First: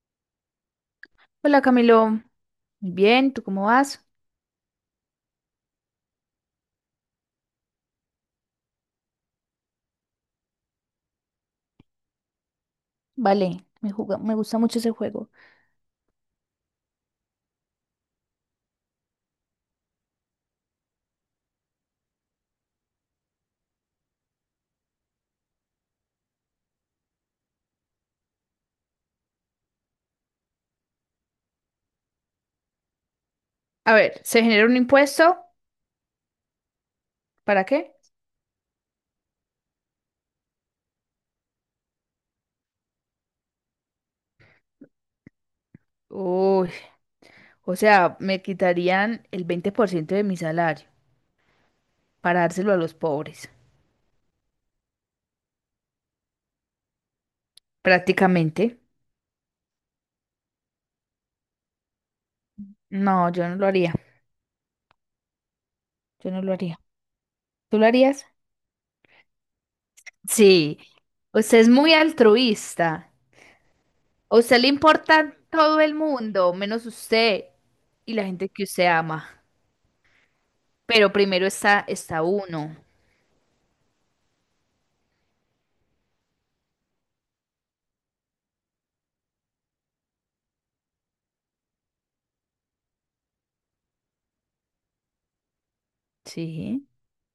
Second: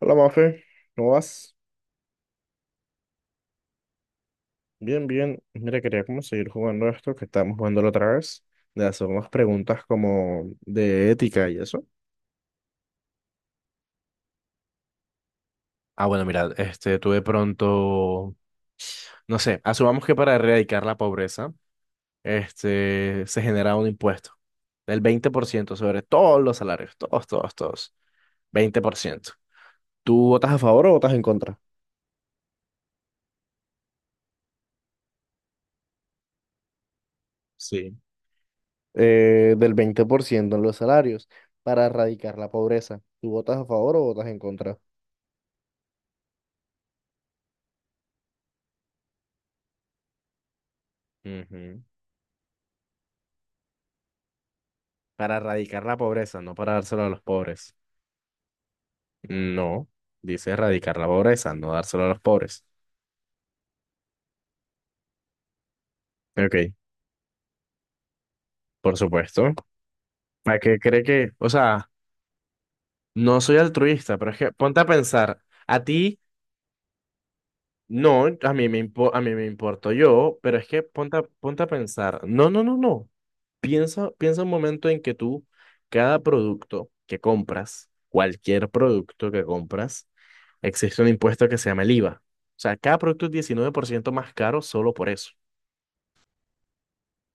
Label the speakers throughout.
Speaker 1: Hola, Mafe, ¿cómo vas?
Speaker 2: Hola Camilo, muy bien, ¿tú cómo vas?
Speaker 1: Bien, bien. Mira, quería como seguir jugando esto que estábamos jugando la otra vez, de hacer unas preguntas como de ética y eso.
Speaker 2: Vale, me gusta mucho ese juego.
Speaker 1: Ah, bueno, mira, tú de pronto, no sé, asumamos que para erradicar la pobreza, se genera un impuesto del 20% sobre todos los salarios, todos, todos, todos, 20%. ¿Tú votas a favor o votas en contra?
Speaker 2: A ver, ¿se genera un impuesto? ¿Para qué?
Speaker 1: Sí. Del 20% en los salarios para erradicar la pobreza. ¿Tú votas a favor o votas en contra?
Speaker 2: Uy, o sea, me quitarían el 20% de mi salario
Speaker 1: Ujú.
Speaker 2: para dárselo a los pobres,
Speaker 1: Para erradicar la pobreza, no para dárselo a los pobres.
Speaker 2: prácticamente.
Speaker 1: No, dice erradicar la pobreza, no dárselo a los pobres.
Speaker 2: No, yo no lo haría, yo no lo
Speaker 1: Ok,
Speaker 2: haría. ¿Tú lo harías?
Speaker 1: por supuesto. ¿A qué
Speaker 2: Sí,
Speaker 1: cree que? O
Speaker 2: usted es
Speaker 1: sea,
Speaker 2: muy altruista.
Speaker 1: no soy altruista, pero
Speaker 2: A
Speaker 1: es que
Speaker 2: usted le
Speaker 1: ponte a
Speaker 2: importa
Speaker 1: pensar,
Speaker 2: todo
Speaker 1: a
Speaker 2: el
Speaker 1: ti
Speaker 2: mundo, menos usted y la
Speaker 1: no,
Speaker 2: gente
Speaker 1: a
Speaker 2: que
Speaker 1: mí me
Speaker 2: usted
Speaker 1: impo- a mí
Speaker 2: ama.
Speaker 1: me importo yo, pero es que
Speaker 2: Pero
Speaker 1: ponte a,
Speaker 2: primero
Speaker 1: ponte a
Speaker 2: está,
Speaker 1: pensar,
Speaker 2: está
Speaker 1: no, no,
Speaker 2: uno.
Speaker 1: no, no. Piensa, piensa un momento en que tú, cada producto que compras, cualquier producto que compras, existe un impuesto que se llama el IVA. O sea, cada producto es 19% más caro solo por eso.
Speaker 2: Sí.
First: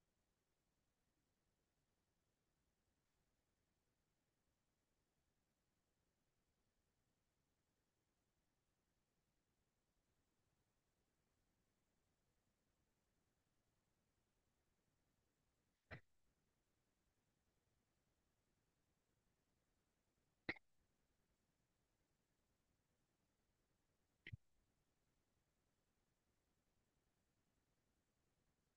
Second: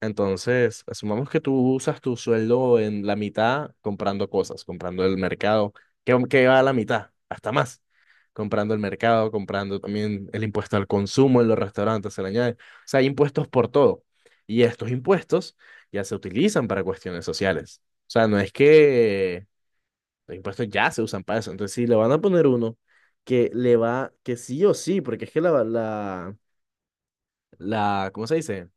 Speaker 1: Entonces, asumamos que tú usas tu sueldo en la mitad comprando cosas, comprando el mercado, que va a la mitad, hasta más, comprando el mercado, comprando también el impuesto al consumo en los restaurantes, se le añade. O sea, hay impuestos por todo. Y estos impuestos ya se utilizan para cuestiones sociales. O sea, no es que los impuestos ya se usan para eso. Entonces, si le van a poner uno que le va, que sí o sí, porque es que la, ¿cómo se dice?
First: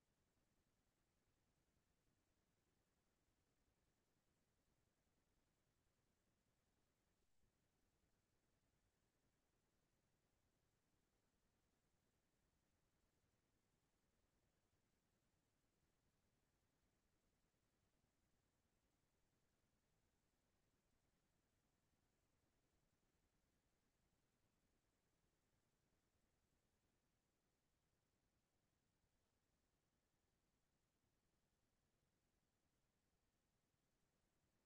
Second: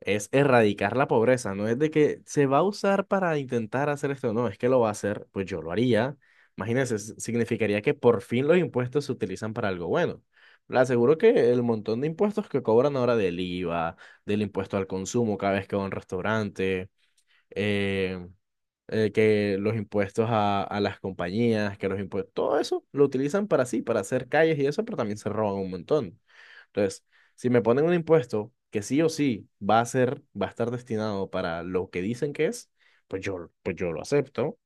Speaker 1: Es erradicar la pobreza, no es de que se va a usar para intentar hacer esto, no, es que lo va a hacer, pues yo lo haría. Imagínense, significaría que por fin los impuestos se utilizan para algo bueno. Le aseguro que el montón de impuestos que cobran ahora del IVA, del impuesto al consumo cada vez que va a un restaurante, eh, que los impuestos a las compañías, que los impuestos, todo eso lo utilizan para sí, para hacer calles y eso, pero también se roban un montón. Entonces, si me ponen un impuesto que sí o sí va a ser, va a estar destinado para lo que dicen que es, pues yo lo acepto.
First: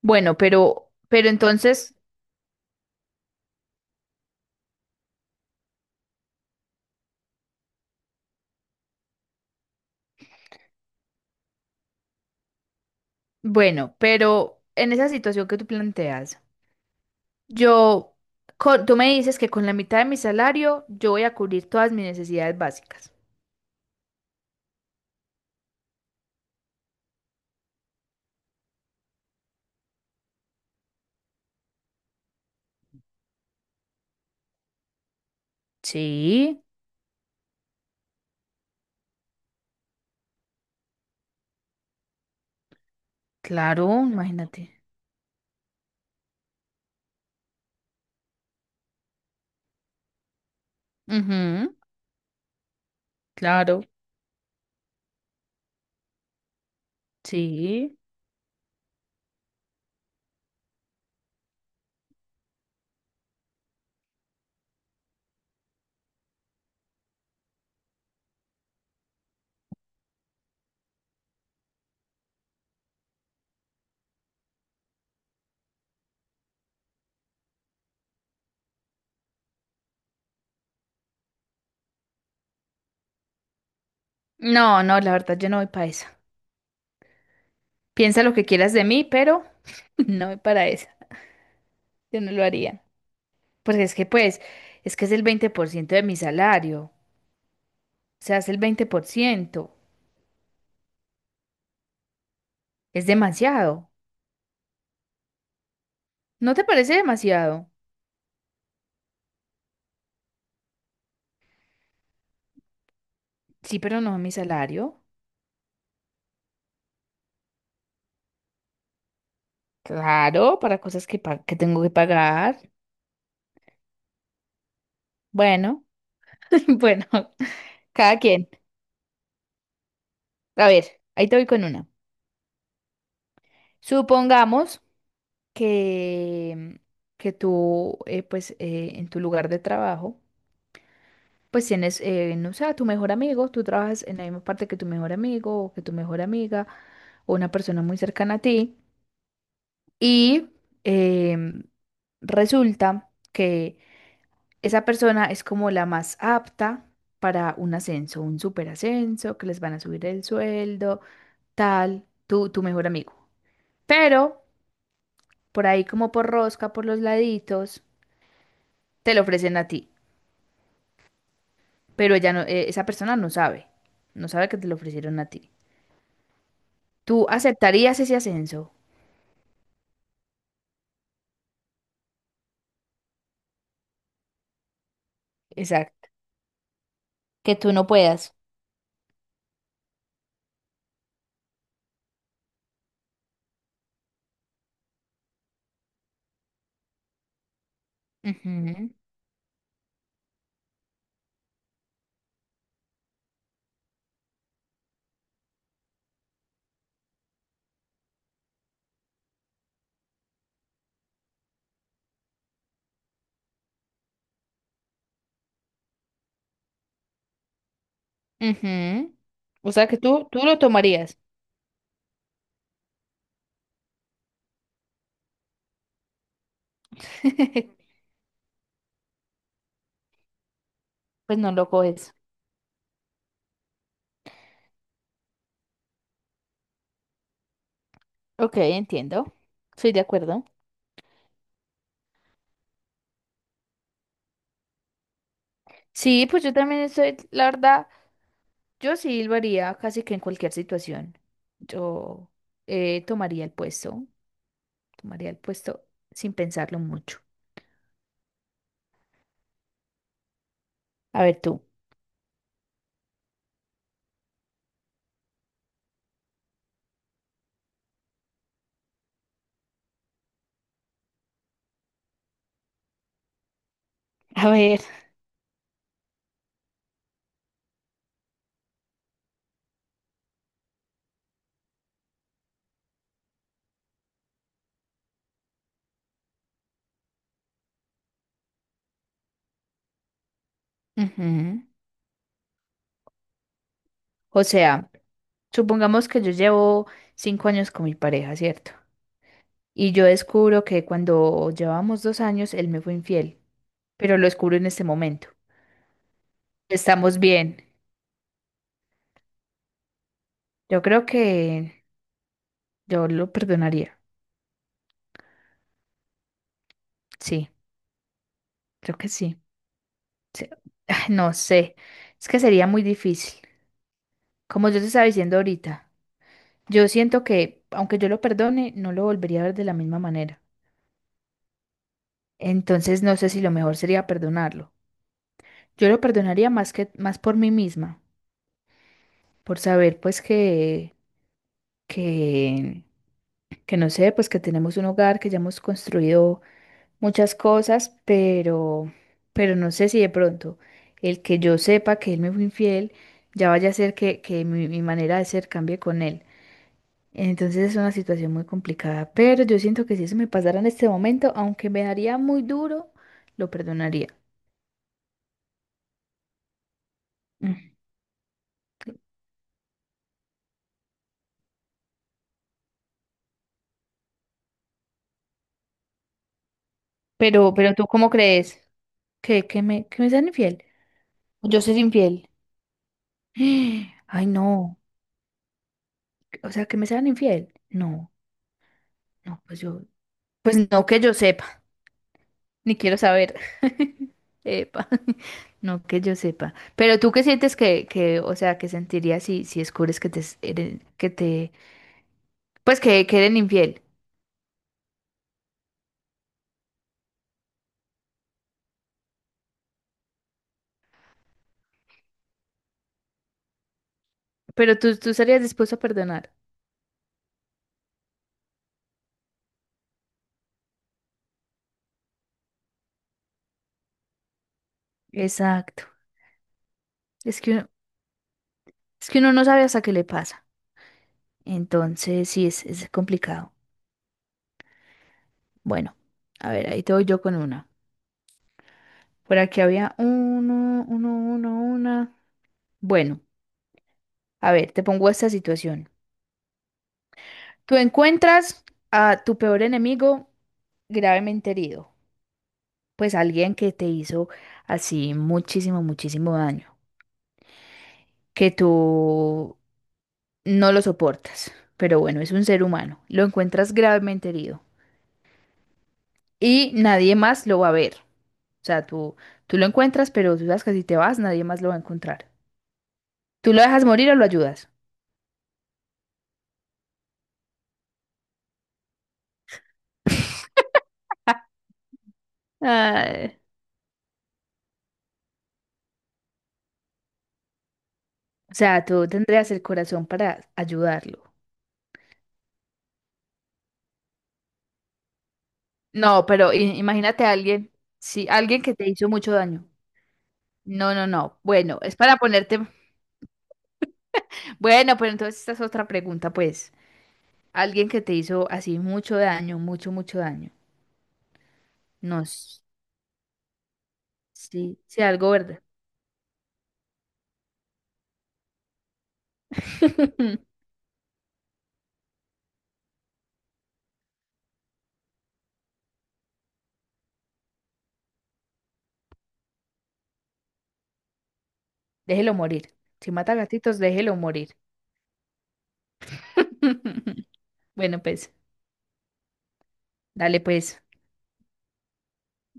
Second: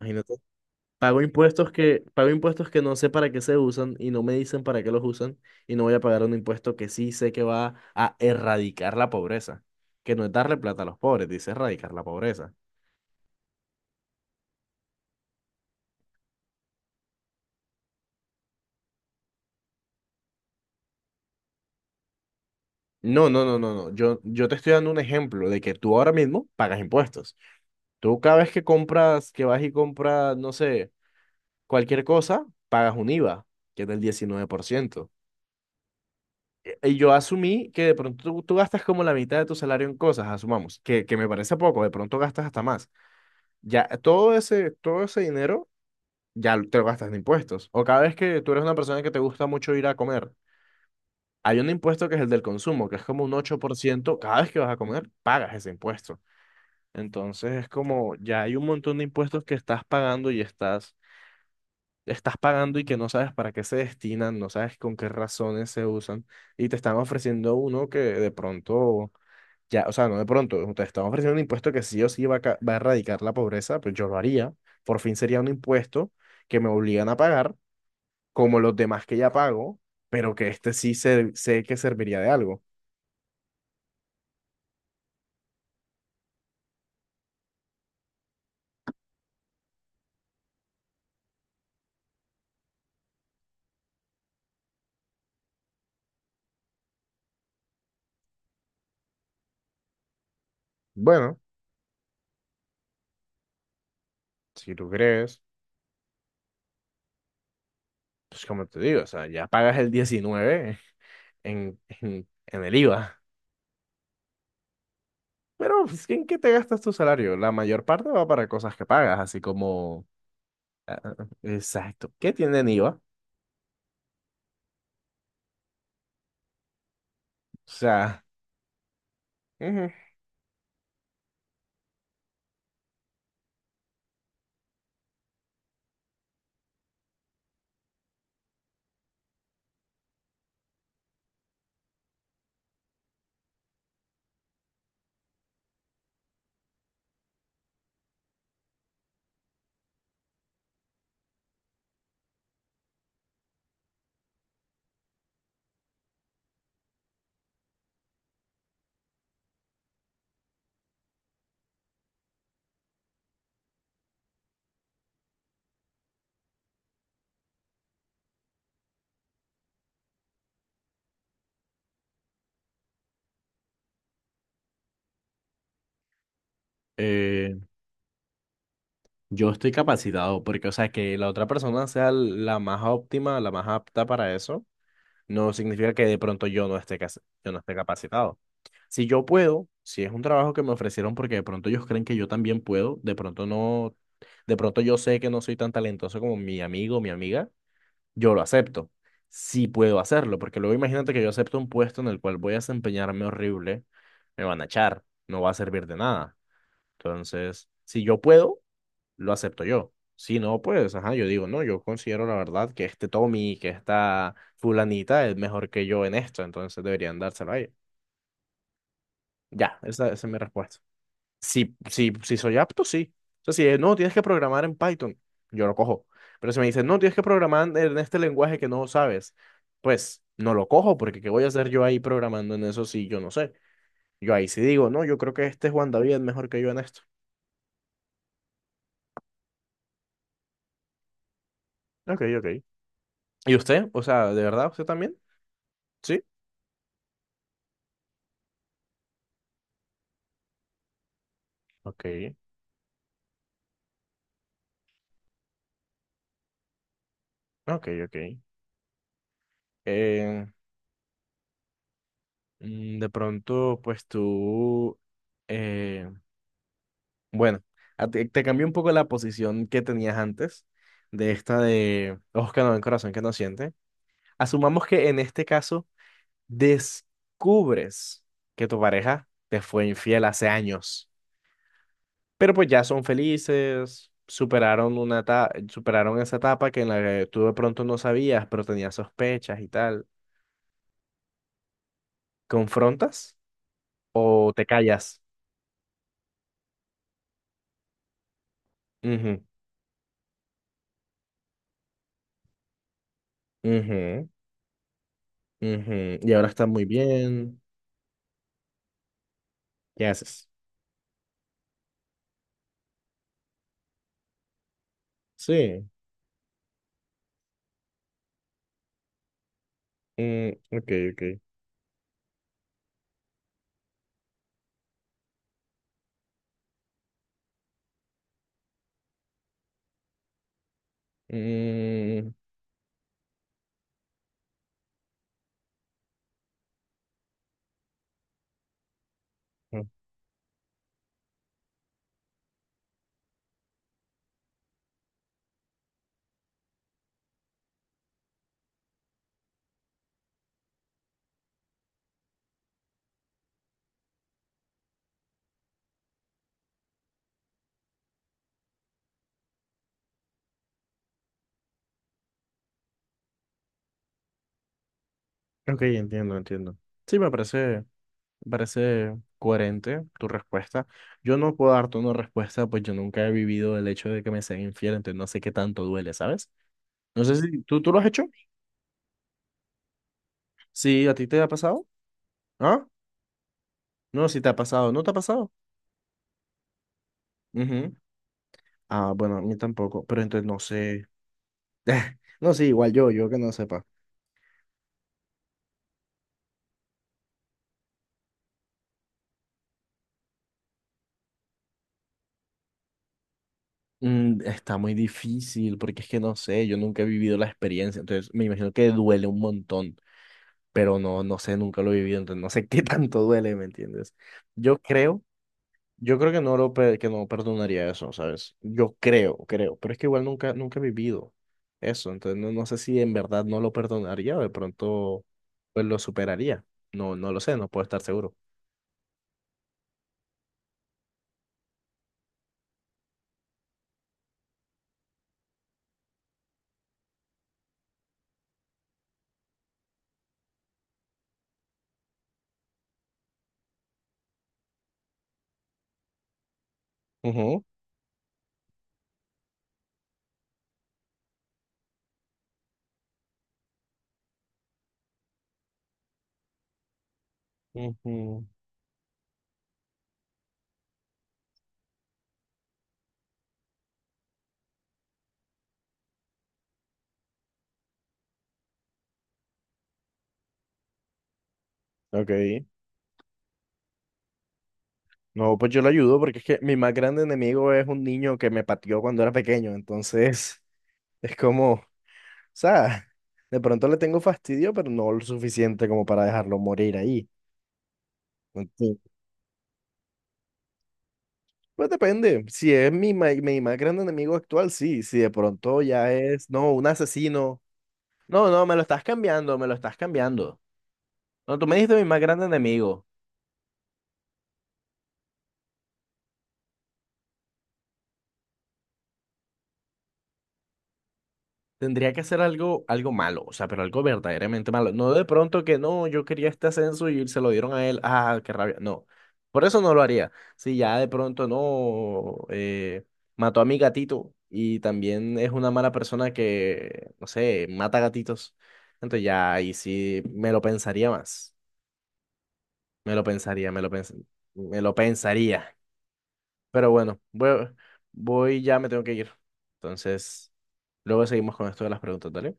Speaker 1: Imagínate.
Speaker 2: Bueno, pero,
Speaker 1: Pago
Speaker 2: pero
Speaker 1: impuestos
Speaker 2: entonces,
Speaker 1: que, pago impuestos que no sé para qué se usan y no me dicen para qué los usan y no voy a pagar un impuesto que sí sé que va a erradicar la pobreza, que no es darle plata a los pobres, dice erradicar la pobreza.
Speaker 2: bueno, pero en esa situación que tú planteas, yo, tú me dices que con la mitad de mi salario yo voy a cubrir todas mis necesidades básicas.
Speaker 1: No, no, no, no, no. Yo te estoy dando un ejemplo de que tú ahora mismo pagas impuestos. Tú cada vez que compras, que vas y compras, no sé, cualquier cosa, pagas un IVA, que es del 19%.
Speaker 2: Sí,
Speaker 1: Y yo asumí que de pronto tú gastas como la mitad de tu salario en cosas, asumamos, que me parece poco, de pronto gastas hasta más. Ya
Speaker 2: claro,
Speaker 1: todo ese,
Speaker 2: imagínate.
Speaker 1: todo ese dinero ya te lo gastas en impuestos. O cada vez que tú eres una persona que te gusta mucho ir a comer, hay un
Speaker 2: Ujú,
Speaker 1: impuesto que es el del consumo, que es como un ocho por
Speaker 2: claro,
Speaker 1: ciento. Cada vez que vas a comer, pagas ese impuesto. Entonces es
Speaker 2: sí.
Speaker 1: como ya hay un montón de impuestos que estás pagando y estás pagando y que no sabes para qué se destinan, no sabes con qué razones se usan y te están ofreciendo uno que de pronto, ya, o sea, no de pronto, te están ofreciendo un impuesto que sí o sí va a erradicar la pobreza, pues yo lo haría. Por fin sería un impuesto que me obligan a pagar como los demás que ya pago, pero que este sí sé que serviría de algo.
Speaker 2: No, no, la verdad yo no voy para esa. Piensa lo que quieras de mí, pero no voy para esa. Yo no lo haría. Porque es que pues, es que es el 20% de mi salario. O sea, es el 20%.
Speaker 1: Bueno,
Speaker 2: Es demasiado.
Speaker 1: si tú crees.
Speaker 2: ¿No te parece demasiado?
Speaker 1: Pues como te digo, o sea, ya pagas el 19 en el IVA.
Speaker 2: Sí, pero no a mi salario.
Speaker 1: Pero, pues, ¿en qué te gastas tu salario? La mayor parte va para cosas que pagas, así como.
Speaker 2: Claro, para cosas que, que tengo que
Speaker 1: Exacto. ¿Qué
Speaker 2: pagar.
Speaker 1: tienen IVA? O
Speaker 2: Bueno, bueno, cada
Speaker 1: sea,
Speaker 2: quien.
Speaker 1: ujú.
Speaker 2: A ver, ahí te voy con una. Supongamos que, que tú, pues, en tu lugar de trabajo, pues tienes, no sé, a tu mejor amigo, tú trabajas en la misma parte que tu mejor amigo o que tu mejor amiga o una persona muy cercana a ti y em, resulta que esa persona es como la más apta para un ascenso, un superascenso, que les van a subir el sueldo, tal, tu mejor amigo. Pero por ahí como por rosca, por los laditos, te lo ofrecen a ti. Pero ella no, esa persona no sabe, no sabe que te lo ofrecieron a ti. ¿Tú
Speaker 1: Eh,
Speaker 2: aceptarías ese ascenso?
Speaker 1: yo estoy capacitado porque, o sea, que la otra persona sea la más óptima, la más apta para eso, no significa que
Speaker 2: Exacto.
Speaker 1: de pronto yo no esté, cas- yo
Speaker 2: Que
Speaker 1: no
Speaker 2: tú
Speaker 1: esté
Speaker 2: no puedas.
Speaker 1: capacitado. Si yo puedo, si es un trabajo que me ofrecieron porque de pronto ellos creen que yo también puedo, de pronto no, de pronto yo sé que no soy tan talentoso como mi amigo o mi amiga, yo lo acepto.
Speaker 2: Ujú,
Speaker 1: Sí puedo hacerlo, porque luego imagínate que yo acepto un puesto en el cual voy a desempeñarme horrible, me van a echar, no va a servir de nada. Entonces, si yo puedo, lo acepto yo. Si no, pues, ajá, yo digo, no, yo considero la verdad que este Tommy, que esta fulanita es mejor que yo en esto, entonces deberían dárselo a ella.
Speaker 2: ujú. O
Speaker 1: Ya,
Speaker 2: sea que
Speaker 1: esa
Speaker 2: tú,
Speaker 1: es mi
Speaker 2: tú lo
Speaker 1: respuesta.
Speaker 2: tomarías.
Speaker 1: Si soy apto, sí. O sea, si es, no, tienes que programar en Python, yo lo cojo. Pero si me dicen, no, tienes que programar en este lenguaje que no sabes, pues no lo cojo, porque ¿qué
Speaker 2: Pues
Speaker 1: voy a
Speaker 2: no
Speaker 1: hacer
Speaker 2: lo
Speaker 1: yo ahí
Speaker 2: coges.
Speaker 1: programando en eso si yo no sé? Yo ahí sí digo, no, yo creo que este Juan David es mejor que yo en esto.
Speaker 2: Ok, entiendo. Estoy de acuerdo.
Speaker 1: Ok, ok. ¿Y usted? O sea, ¿de verdad usted también? Sí.
Speaker 2: Sí, pues yo también estoy, la verdad, yo sí silbaría casi que en cualquier situación. Yo
Speaker 1: Ok.
Speaker 2: eh, tomaría el puesto, tomaría el puesto sin pensarlo mucho.
Speaker 1: Ok, ok. Eh,
Speaker 2: A ver tú.
Speaker 1: de pronto, pues tú, eh, bueno, te cambió un poco la posición que tenías antes de esta de ojos que no ven, corazón que no siente.
Speaker 2: A ver,
Speaker 1: Asumamos que en este caso descubres que tu pareja te fue infiel hace años, pero pues ya son felices, superaron esa etapa que en la que tú de pronto no sabías, pero tenías sospechas y tal.
Speaker 2: ujú.
Speaker 1: ¿Confrontas
Speaker 2: O
Speaker 1: o te
Speaker 2: sea,
Speaker 1: callas?
Speaker 2: supongamos que yo llevo 5 años con mi pareja, ¿cierto? Y yo descubro que cuando llevábamos 2 años, él me fue infiel, pero lo
Speaker 1: Ujú,
Speaker 2: descubro en este momento.
Speaker 1: ujú. Y ahora está muy
Speaker 2: Estamos
Speaker 1: bien.
Speaker 2: bien.
Speaker 1: ¿Qué haces?
Speaker 2: Yo creo que yo lo perdonaría.
Speaker 1: Sí.
Speaker 2: Sí, creo que sí. Sí,
Speaker 1: Mm, ok,
Speaker 2: no
Speaker 1: ok.
Speaker 2: sé, es que sería muy difícil. Como yo te estaba diciendo ahorita, yo siento que aunque yo lo perdone, no lo volvería a ver de la misma manera.
Speaker 1: Mm,
Speaker 2: Entonces no sé si lo mejor sería perdonarlo. Yo lo perdonaría más que más por mí misma, por saber pues que que que no sé, pues que tenemos un hogar, que ya hemos construido muchas cosas, pero no sé si de pronto el que yo sepa que él me fue infiel ya vaya a hacer que que mi manera de ser cambie con él. Entonces es una situación muy complicada, pero yo siento que si eso me pasara en este momento, aunque me daría muy duro, lo perdonaría.
Speaker 1: ok, entiendo, entiendo. Sí, me
Speaker 2: Mm.
Speaker 1: parece, me parece coherente tu respuesta. Yo no puedo darte una respuesta, pues yo nunca he vivido el hecho de que me sean infiel, entonces no sé qué tanto duele, ¿sabes? No sé si
Speaker 2: Pero
Speaker 1: tú,
Speaker 2: ¿tú
Speaker 1: tú lo has
Speaker 2: cómo
Speaker 1: hecho.
Speaker 2: crees? ¿Que, que me sean infiel?
Speaker 1: Sí, ¿a ti te ha
Speaker 2: ¿O yo ser
Speaker 1: pasado?
Speaker 2: infiel?
Speaker 1: ¿Ah?
Speaker 2: Ay,
Speaker 1: No, si te ha
Speaker 2: no.
Speaker 1: pasado, ¿no te ha pasado?
Speaker 2: O sea, que me sean infiel.
Speaker 1: Ujú.
Speaker 2: No,
Speaker 1: Ah, bueno, a
Speaker 2: no,
Speaker 1: mí
Speaker 2: pues yo,
Speaker 1: tampoco, pero entonces
Speaker 2: pues
Speaker 1: no
Speaker 2: no que
Speaker 1: sé.
Speaker 2: yo sepa,
Speaker 1: No sé,
Speaker 2: ni
Speaker 1: igual
Speaker 2: quiero
Speaker 1: yo
Speaker 2: saber.
Speaker 1: que no sepa.
Speaker 2: Epa, no que yo sepa. Pero tú qué sientes que, o sea, que sentirías si, si descubres que te, pues que eres infiel.
Speaker 1: Está muy difícil porque es que no sé, yo nunca he vivido la experiencia, entonces me imagino que duele un montón, pero no sé, nunca lo he vivido, entonces no sé qué tanto duele, ¿me entiendes?
Speaker 2: Pero
Speaker 1: Yo
Speaker 2: tú
Speaker 1: creo,
Speaker 2: estarías dispuesto a
Speaker 1: yo creo
Speaker 2: perdonar.
Speaker 1: que que no perdonaría eso, ¿sabes? Yo creo, pero es que igual nunca, nunca he vivido eso, entonces no sé si en verdad no lo perdonaría o de pronto
Speaker 2: Exacto.
Speaker 1: pues lo superaría, no, no lo
Speaker 2: Es que
Speaker 1: sé, no
Speaker 2: uno,
Speaker 1: puedo estar seguro.
Speaker 2: es que uno no sabe hasta qué le pasa. Entonces, sí, es complicado. Bueno, a ver, ahí te voy yo con una. Por aquí había una. Bueno, a ver, te pongo esta situación.
Speaker 1: Ujú,
Speaker 2: Tú encuentras a tu peor enemigo gravemente herido. Pues alguien que te hizo así muchísimo, muchísimo daño.
Speaker 1: ujú.
Speaker 2: Que tú no lo soportas. Pero bueno, es un ser humano. Lo encuentras gravemente herido, y nadie más lo va a ver. O sea, tú lo encuentras, pero tú sabes que si te vas, nadie más lo va a encontrar.
Speaker 1: Ok.
Speaker 2: ¿Tú lo dejas morir o lo ayudas?
Speaker 1: No, pues yo lo ayudo porque es que mi más grande enemigo es un niño que me pateó cuando era pequeño, entonces es como, o sea,
Speaker 2: Ay,
Speaker 1: de pronto le tengo fastidio, pero no lo suficiente como para dejarlo morir ahí.
Speaker 2: o sea,
Speaker 1: Entonces,
Speaker 2: tú tendrías el corazón para ayudarlo.
Speaker 1: pues depende, si es mi más grande enemigo actual, sí, si de pronto ya
Speaker 2: No,
Speaker 1: es,
Speaker 2: pero
Speaker 1: no, un
Speaker 2: imagínate a
Speaker 1: asesino.
Speaker 2: alguien, sí,
Speaker 1: No,
Speaker 2: alguien
Speaker 1: no,
Speaker 2: que
Speaker 1: me lo
Speaker 2: te
Speaker 1: estás
Speaker 2: hizo mucho
Speaker 1: cambiando,
Speaker 2: daño.
Speaker 1: me lo estás cambiando.
Speaker 2: No, no, no.
Speaker 1: No, tú me
Speaker 2: Bueno,
Speaker 1: dijiste
Speaker 2: es
Speaker 1: mi
Speaker 2: para
Speaker 1: más grande
Speaker 2: ponerte.
Speaker 1: enemigo.
Speaker 2: Bueno, pero entonces esta es otra pregunta, pues. Alguien que te hizo así mucho daño, mucho, mucho daño.
Speaker 1: Tendría
Speaker 2: No,
Speaker 1: que hacer algo, algo malo, o sea, pero algo verdaderamente
Speaker 2: sí,
Speaker 1: malo.
Speaker 2: sí,
Speaker 1: No de
Speaker 2: algo
Speaker 1: pronto
Speaker 2: verde.
Speaker 1: que no, yo quería este ascenso y se lo dieron a él. Ah, qué rabia. No, por eso no lo haría. Si ya de pronto no, mató a mi gatito y también es una mala persona que, no sé, mata gatitos. Entonces ya ahí sí me lo pensaría más.
Speaker 2: Déjelo morir. Si
Speaker 1: Me lo
Speaker 2: mata
Speaker 1: pensaría,
Speaker 2: gatitos, déjelo morir.
Speaker 1: me lo pensaría. Pero bueno, voy,
Speaker 2: Bueno, pues,
Speaker 1: voy, ya me tengo que ir.
Speaker 2: dale
Speaker 1: Entonces,
Speaker 2: pues.
Speaker 1: luego seguimos con esto de las preguntas, ¿dale?